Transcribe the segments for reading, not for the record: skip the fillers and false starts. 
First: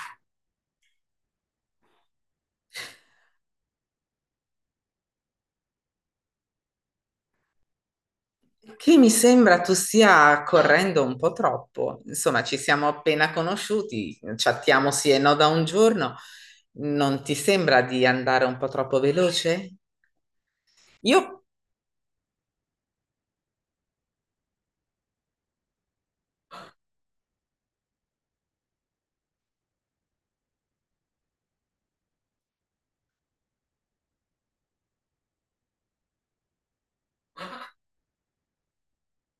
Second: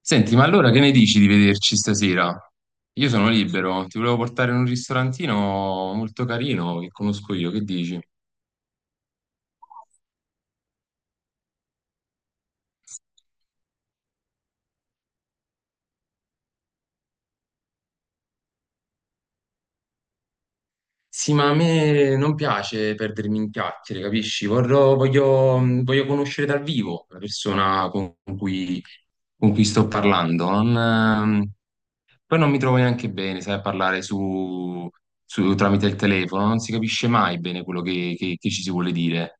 Senti, ma allora che ne dici di vederci stasera? Io sono libero, ti volevo portare in un ristorantino molto carino che conosco io, che dici? Che mi sembra tu stia correndo un po' troppo. Insomma, ci siamo appena conosciuti, chattiamo sì e no da un giorno. Non ti sembra di andare un po' troppo veloce? Io Sì, ma a me non piace perdermi in chiacchiere, capisci? Voglio conoscere dal vivo la persona con cui sto parlando. Non, poi non mi trovo neanche bene, sai, a parlare tramite il telefono, non si capisce mai bene quello che ci si vuole dire.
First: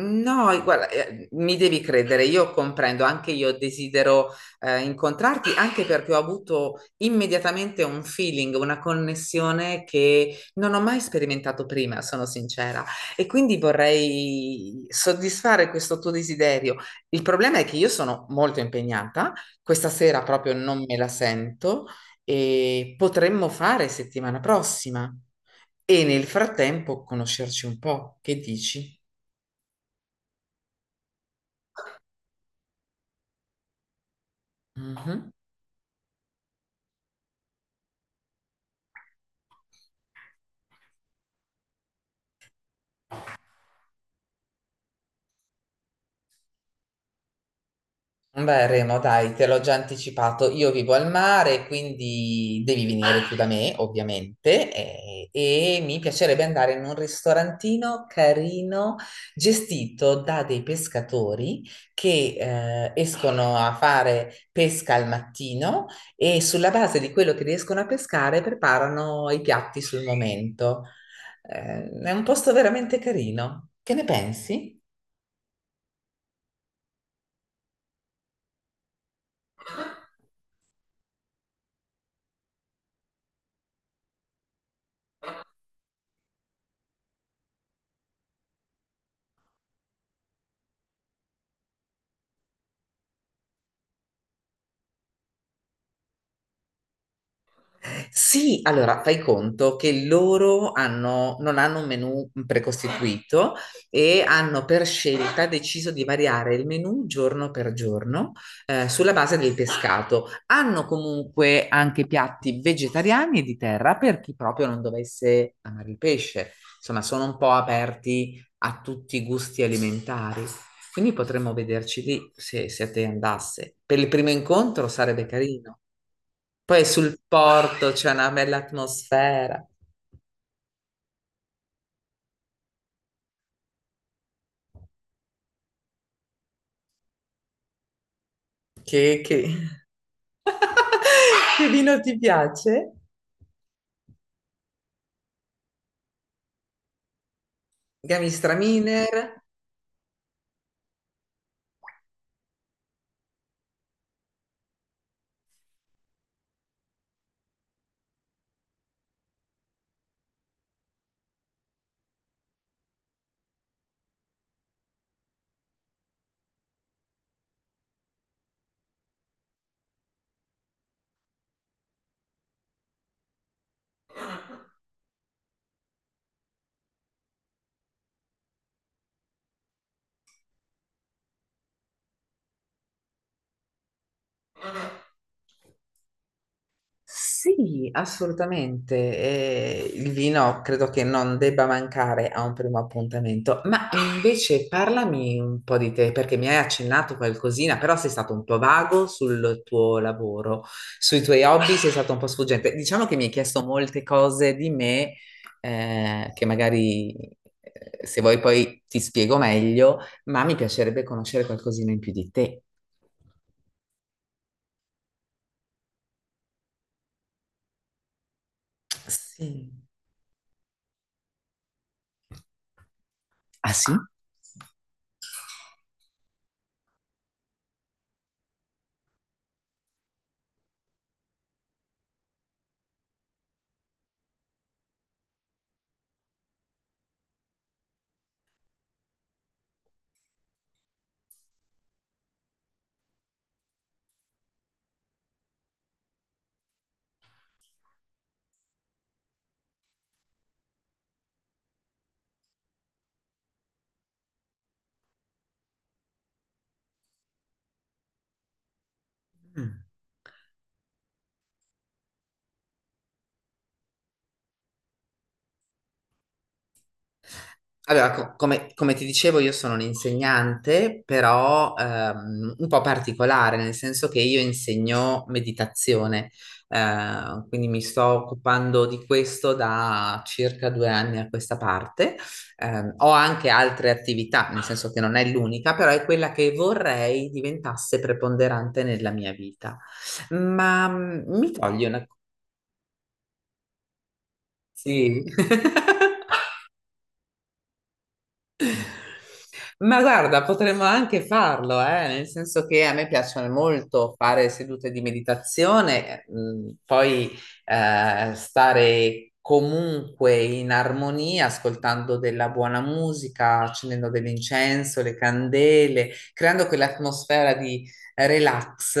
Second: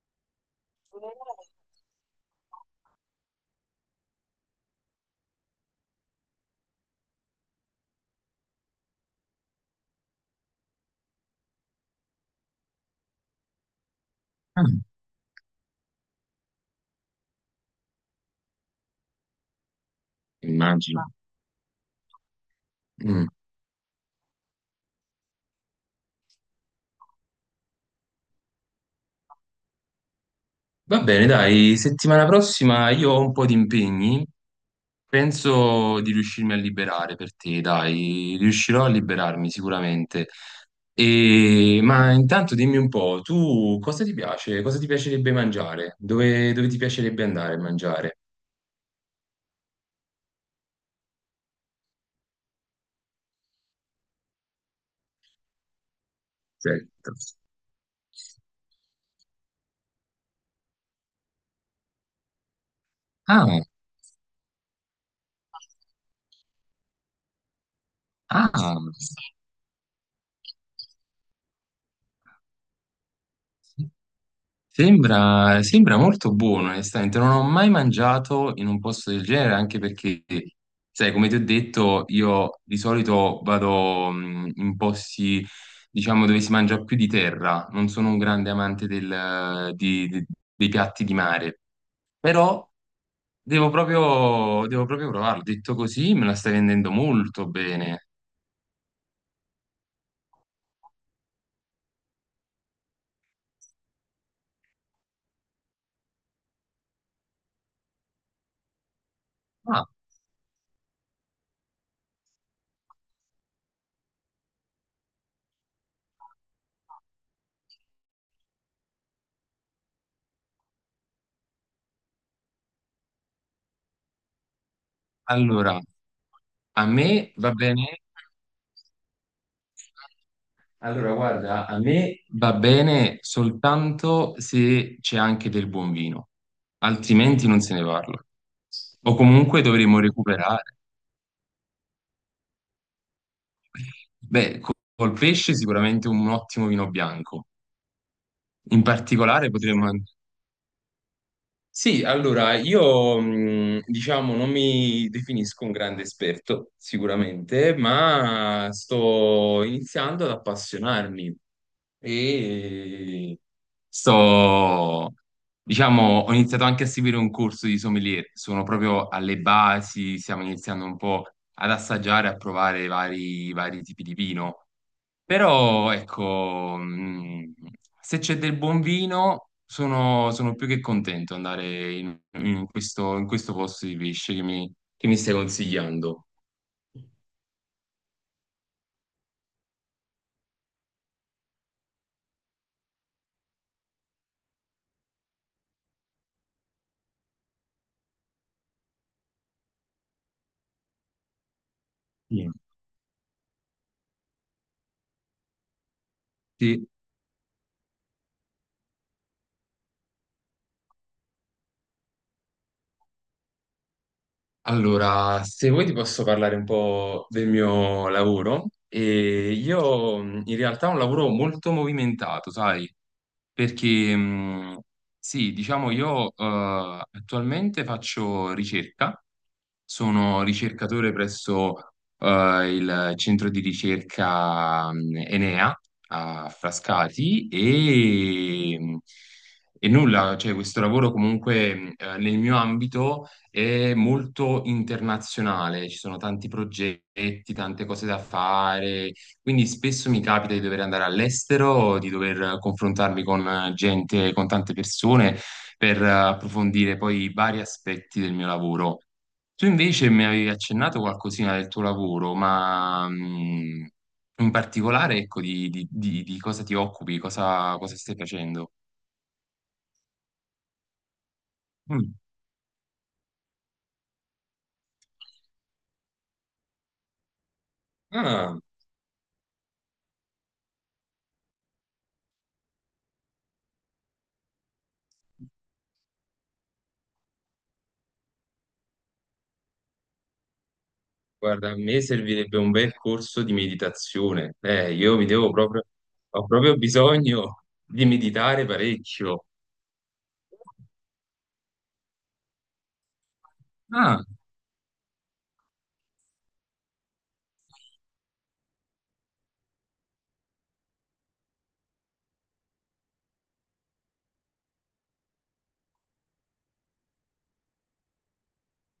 no, e guarda, mi devi credere, io comprendo, anche io desidero incontrarti, anche perché ho avuto immediatamente un feeling, una connessione che non ho mai sperimentato prima, sono sincera, e quindi Ah, vorrei soddisfare questo tuo desiderio. Il problema è che io sono molto impegnata, questa sera proprio non me immagino. la sento e Mm. potremmo fare settimana prossima e nel frattempo conoscerci un po', che dici? Va bene, dai, settimana prossima io ho un po' di impegni, Mhm. penso di riuscirmi a liberare per te, dai, riuscirò a liberarmi sicuramente. Ma intanto dimmi un po', tu cosa ti piace? Cosa ti piacerebbe mangiare? Dove ti piacerebbe andare a mangiare? Beh, Remo, dai, te l'ho già anticipato. Io vivo al mare, quindi devi venire qui da me, ovviamente, e mi piacerebbe andare in un Certo. ristorantino carino gestito da dei pescatori che escono Ah, a fare pesca al mattino e sulla base di quello che riescono a pescare ah. preparano i piatti sul momento. È un posto veramente carino. Che ne pensi? Sembra molto buono, onestamente. Non ho mai mangiato in un posto del genere, anche perché, sai, come ti ho detto, io di solito vado in posti, diciamo, dove si mangia più di terra. Non sono un grande amante dei piatti di mare, però devo proprio provarlo. Detto così, me la stai vendendo molto bene. Sì, allora fai conto che non hanno un menù precostituito e hanno per scelta deciso di variare il menù giorno per giorno, sulla base del Ah, pescato. Hanno comunque anche piatti vegetariani e di terra per chi proprio non dovesse amare il pesce. Insomma, sono un po' aperti a tutti i gusti alimentari. Quindi potremmo vederci lì se, se a te andasse. Per il primo incontro sarebbe carino. allora, Poi a sul me va porto bene. c'è una bella atmosfera. Allora, guarda, a me va bene soltanto se c'è anche del buon vino, altrimenti non se ne parla. O Che... comunque dovremo recuperare. che vino ti piace? Beh, col pesce sicuramente un ottimo vino bianco. In Gamistraminer? particolare potremmo... an- Sì, allora, io diciamo non mi definisco un grande esperto, sicuramente, ma sto iniziando ad appassionarmi. e sto, diciamo, ho iniziato anche a seguire un corso di sommelier, sono proprio alle basi, stiamo iniziando un po' ad assaggiare, a provare vari, vari tipi di vino, però ecco, se c'è del buon vino sono più che contento di andare in questo posto di pesce che mi stai consigliando. Sì, assolutamente. Il vino credo che non debba mancare a un primo appuntamento, ma invece parlami un po' di te, perché mi hai accennato qualcosina, però sei stato un po' vago sul tuo lavoro, sui tuoi hobby sei stato un po' Sì. sfuggente. Diciamo che mi hai chiesto molte cose di me, che Sì. magari, se vuoi poi ti spiego meglio, ma mi piacerebbe conoscere qualcosina in più di te. Allora, se vuoi ti posso parlare un po' del mio lavoro. E Sì. io in realtà ho un lavoro molto movimentato, sai, Ah sì? Ah, perché sì, diciamo io attualmente faccio ricerca, sono ricercatore presso eh, il centro di ricerca Enea a Frascati e nulla, cioè questo lavoro comunque nel mio ambito è molto internazionale, ci sono tanti progetti, tante cose da fare, quindi spesso mi capita di dover andare all'estero, di dover confrontarmi con gente, con tante persone per approfondire poi i vari aspetti del mio lavoro. Tu mm. invece mi avevi accennato qualcosina del tuo lavoro, ma in particolare, ecco, di cosa ti occupi, cosa Allora, stai come, facendo? come ti dicevo, io sono un'insegnante, però Mm. Un po' particolare, nel senso che io insegno meditazione, quindi mi sto Ah. occupando di questo da circa due anni a questa parte. Ho anche altre attività, nel senso che non è l'unica, però è quella che vorrei diventasse preponderante nella mia vita. Ma mm, mi Guarda, a togli me una... servirebbe un bel corso di meditazione. Io Sì. Ho proprio bisogno di meditare parecchio. Ma guarda, potremmo anche farlo, nel senso che a me piacciono molto Ah, fare sedute di meditazione, poi, stare comunque in armonia, ascoltando della buona musica, accendendo dell'incenso, le candele, creando quell'atmosfera di relax,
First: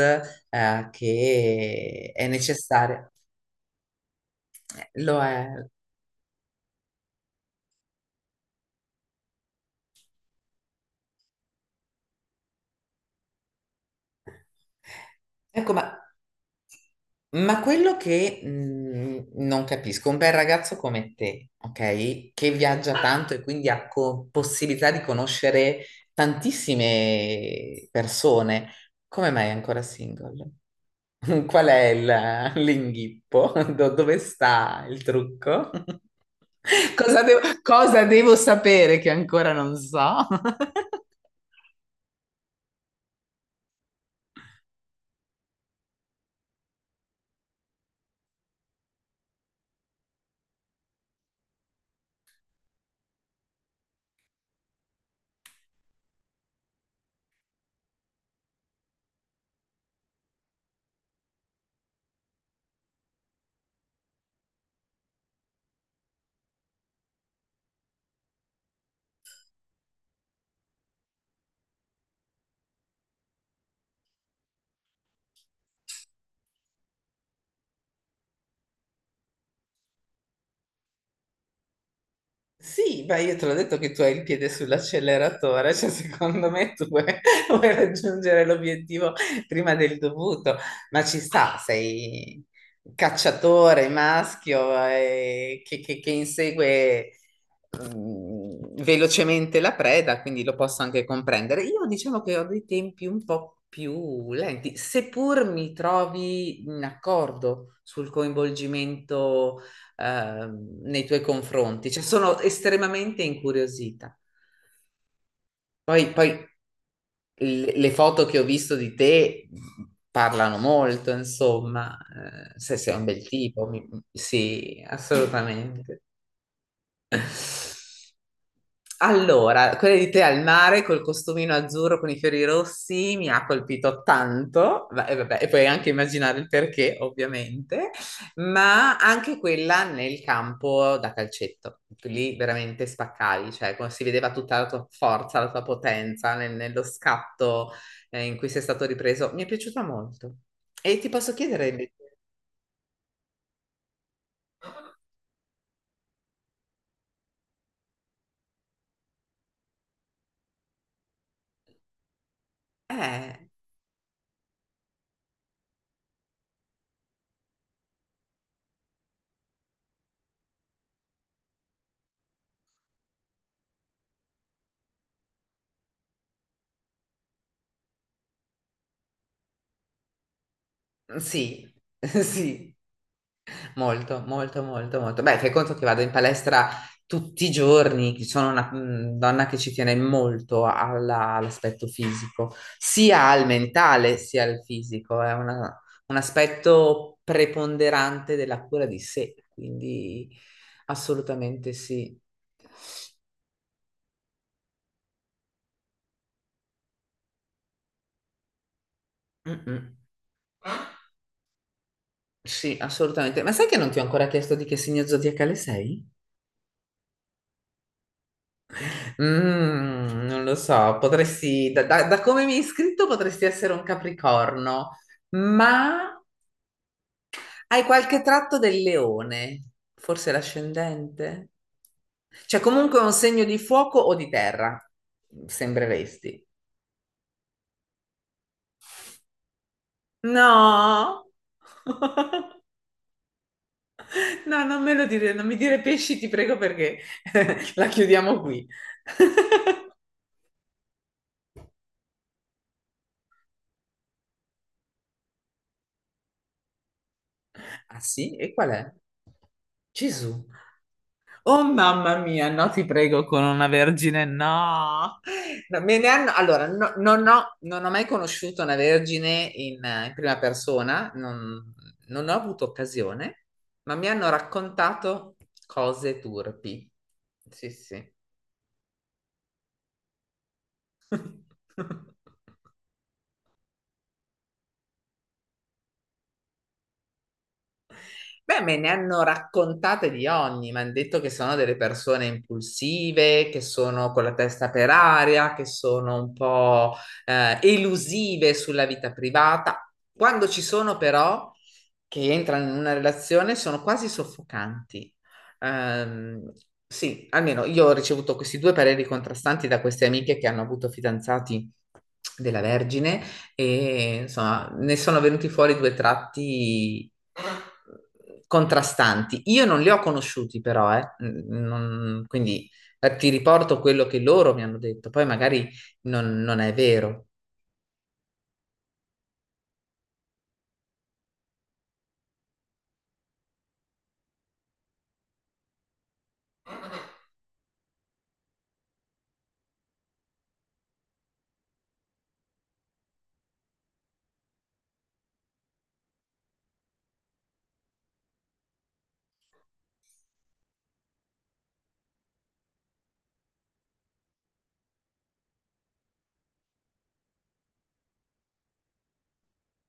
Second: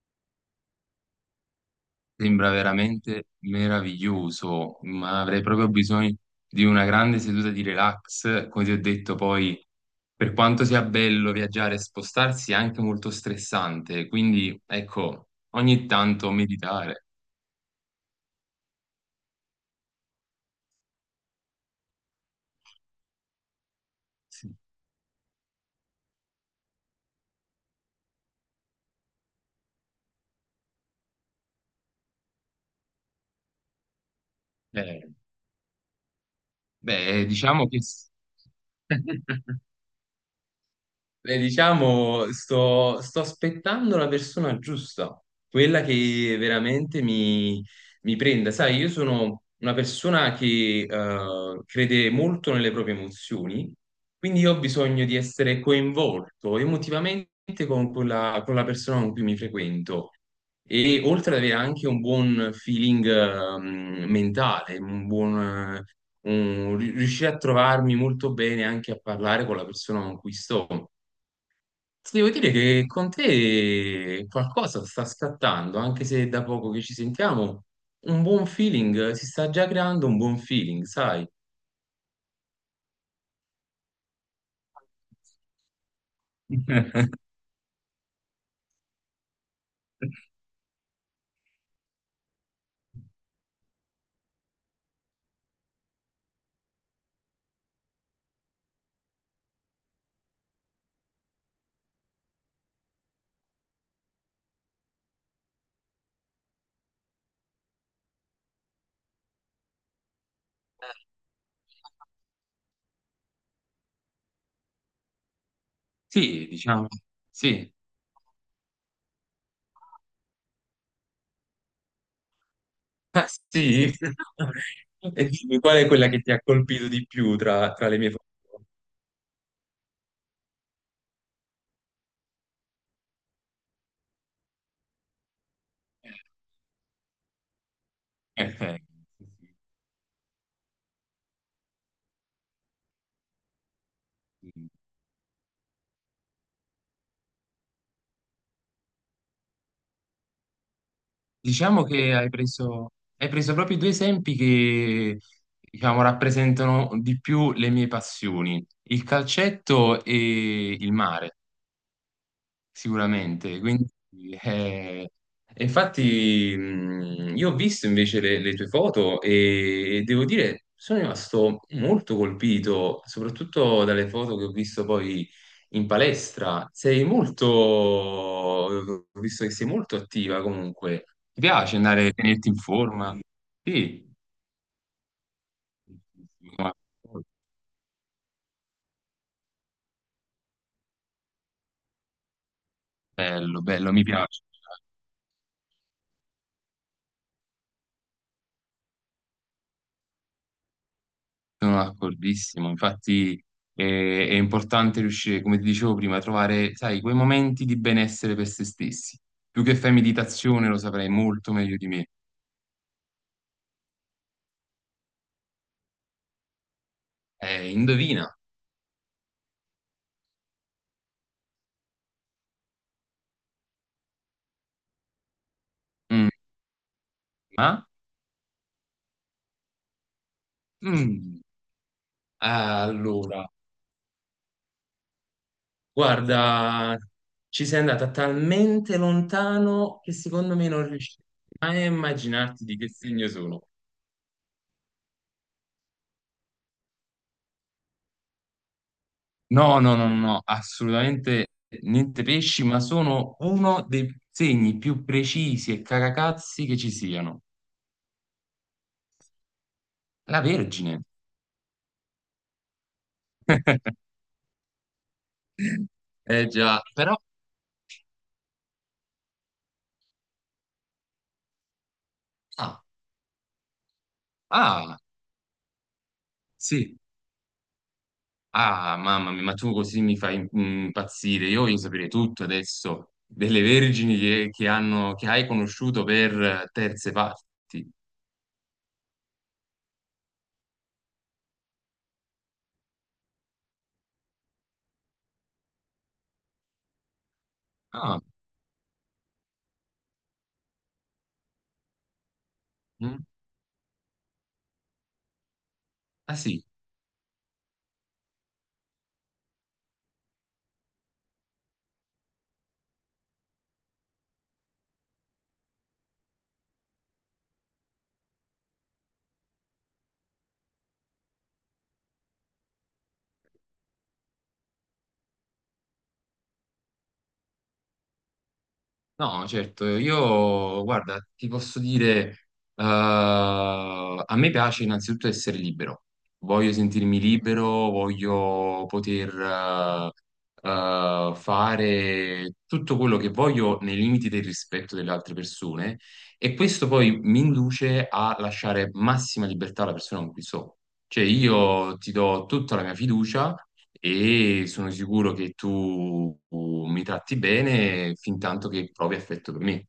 che è sembra necessaria. veramente meraviglioso, ma Lo avrei è. proprio bisogno di una grande seduta di relax. Come ti ho detto, poi, per quanto sia bello viaggiare e spostarsi, è anche molto stressante. Quindi, ecco, Ecco, ma ogni tanto meditare. Ma quello che non capisco, un bel ragazzo come te, ok? Che viaggia tanto e quindi Sì. possibilità di conoscere tantissime persone, come mai è ancora single? Qual è l'inghippo? Dove sta Eh, il trucco? Cosa beh, devo, diciamo che... cosa devo sapere che ancora non so? Diciamo, sto aspettando la persona giusta, quella che veramente mi prenda. Sai, io sono una persona che crede molto nelle proprie emozioni, quindi io ho bisogno di essere coinvolto emotivamente con la persona con cui mi frequento. E oltre ad avere anche un buon feeling mentale, riuscire a trovarmi molto bene anche a parlare con la persona con cui sto. Ti devo dire che con te qualcosa sta scattando, anche se è da poco che ci sentiamo, un buon feeling, si sta già creando un buon feeling, sai? Sì, beh, io te l'ho detto che tu hai il piede sull'acceleratore, cioè secondo me tu vuoi, vuoi raggiungere l'obiettivo prima del dovuto, ma ci sta, sei cacciatore, maschio, che insegue mm, velocemente la preda, quindi lo posso anche comprendere. Io diciamo che ho dei tempi un po' più lenti, seppur mi trovi in accordo sul coinvolgimento nei tuoi confronti, cioè sono estremamente incuriosita. Poi Sì, diciamo, sì. le foto che ho visto di te parlano molto, insomma, se sei un bel Ah, tipo, sì. sì, E dimmi, qual è assolutamente. quella che ti ha colpito di più tra le mie foto? Allora, quella di te al mare col costumino azzurro con i fiori rossi mi ha colpito tanto, vabbè, e puoi anche immaginare il perché, ovviamente, Eh, eh, ma anche sì, quella nel campo da calcetto. Lì veramente spaccavi, cioè come si vedeva sì, tutta la sì. tua forza, la tua potenza nello scatto, in cui sei stato ripreso. Mi è piaciuta molto. E ti posso chiedere Diciamo invece? che hai preso proprio due esempi che, diciamo, rappresentano di più le mie passioni, il calcetto e il mare. Eh, Sicuramente, quindi eh, infatti io ho visto invece le tue foto e devo dire sono rimasto molto colpito, soprattutto dalle foto che ho visto poi in palestra. Ho visto che sei molto attiva comunque. Ti sì, piace andare a tenerti in sì. forma? Sì. Molto, molto, molto, molto. Beh, fai conto che vado in palestra Ma- tutti i giorni, sono una mm, donna che ci tiene molto all'aspetto fisico, sia al Bello, bello, mi mentale piace. sia al fisico, è una un aspetto preponderante della cura di sé, quindi assolutamente Sono sì. d'accordissimo, infatti è importante riuscire, come ti dicevo prima, a trovare, sai, quei momenti di benessere per se stessi. Mm, Tu che fai mm. meditazione lo saprai molto meglio di me. Sì, assolutamente. Ma sai che non ti ho ancora chiesto di che segno zodiacale sei? Indovina. Mm, non lo so, potresti, da come mi hai iscritto potresti essere un capricorno, ma Mm, hai ma? qualche tratto del leone, forse Mm, l'ascendente? Cioè comunque un segno allora, di fuoco o di terra, sembreresti. guarda, ci sei andata talmente lontano che secondo me non No, riuscirai mai a immaginarti di che segno sono. no, non me lo dire, non mi dire pesci, ti prego, perché la chiudiamo qui. No, no, no, no, no, assolutamente niente pesci, ma sono uno dei segni più precisi e caracazzi che ci siano. Ah sì? E qual è? La Gesù. Vergine. Oh mamma mia, no, ti prego, con una vergine, no. No, me ne hanno- Eh allora, già, no- però... non ho, non ho mai conosciuto una vergine in, in prima persona, non, non ho avuto Ah, occasione, ma mi hanno ah, raccontato cose turpi. sì. Sì, sì. Ah, mamma mia, ma tu così mi fai impazzire. Io voglio sapere tutto adesso delle Vergini che hai conosciuto per terze parti. Beh, me ne hanno raccontate di ogni, mi hanno detto che sono delle persone impulsive, che sono con la testa per aria, che sono un po', Ah, elusive sulla vita privata. Quando ci sono però, che entrano in una mm, relazione, sono quasi soffocanti. ah, Ehm, sì. sì, almeno io ho ricevuto questi due pareri contrastanti da queste amiche che hanno avuto fidanzati della Vergine e insomma ne sono venuti fuori due tratti contrastanti. Io non li ho conosciuti però, eh. Quindi, ti riporto quello che loro mi hanno detto, poi magari non, non è vero. No, certo, io guarda, ti posso dire, eh, a me piace innanzitutto essere libero, voglio sentirmi libero, voglio poter fare tutto quello che voglio nei limiti del rispetto delle altre persone e questo poi mi induce a lasciare massima libertà alla persona con cui sto. Cioè io ti do tutta la mia fiducia e sono sicuro che tu mi tratti bene fin tanto che provi affetto per me.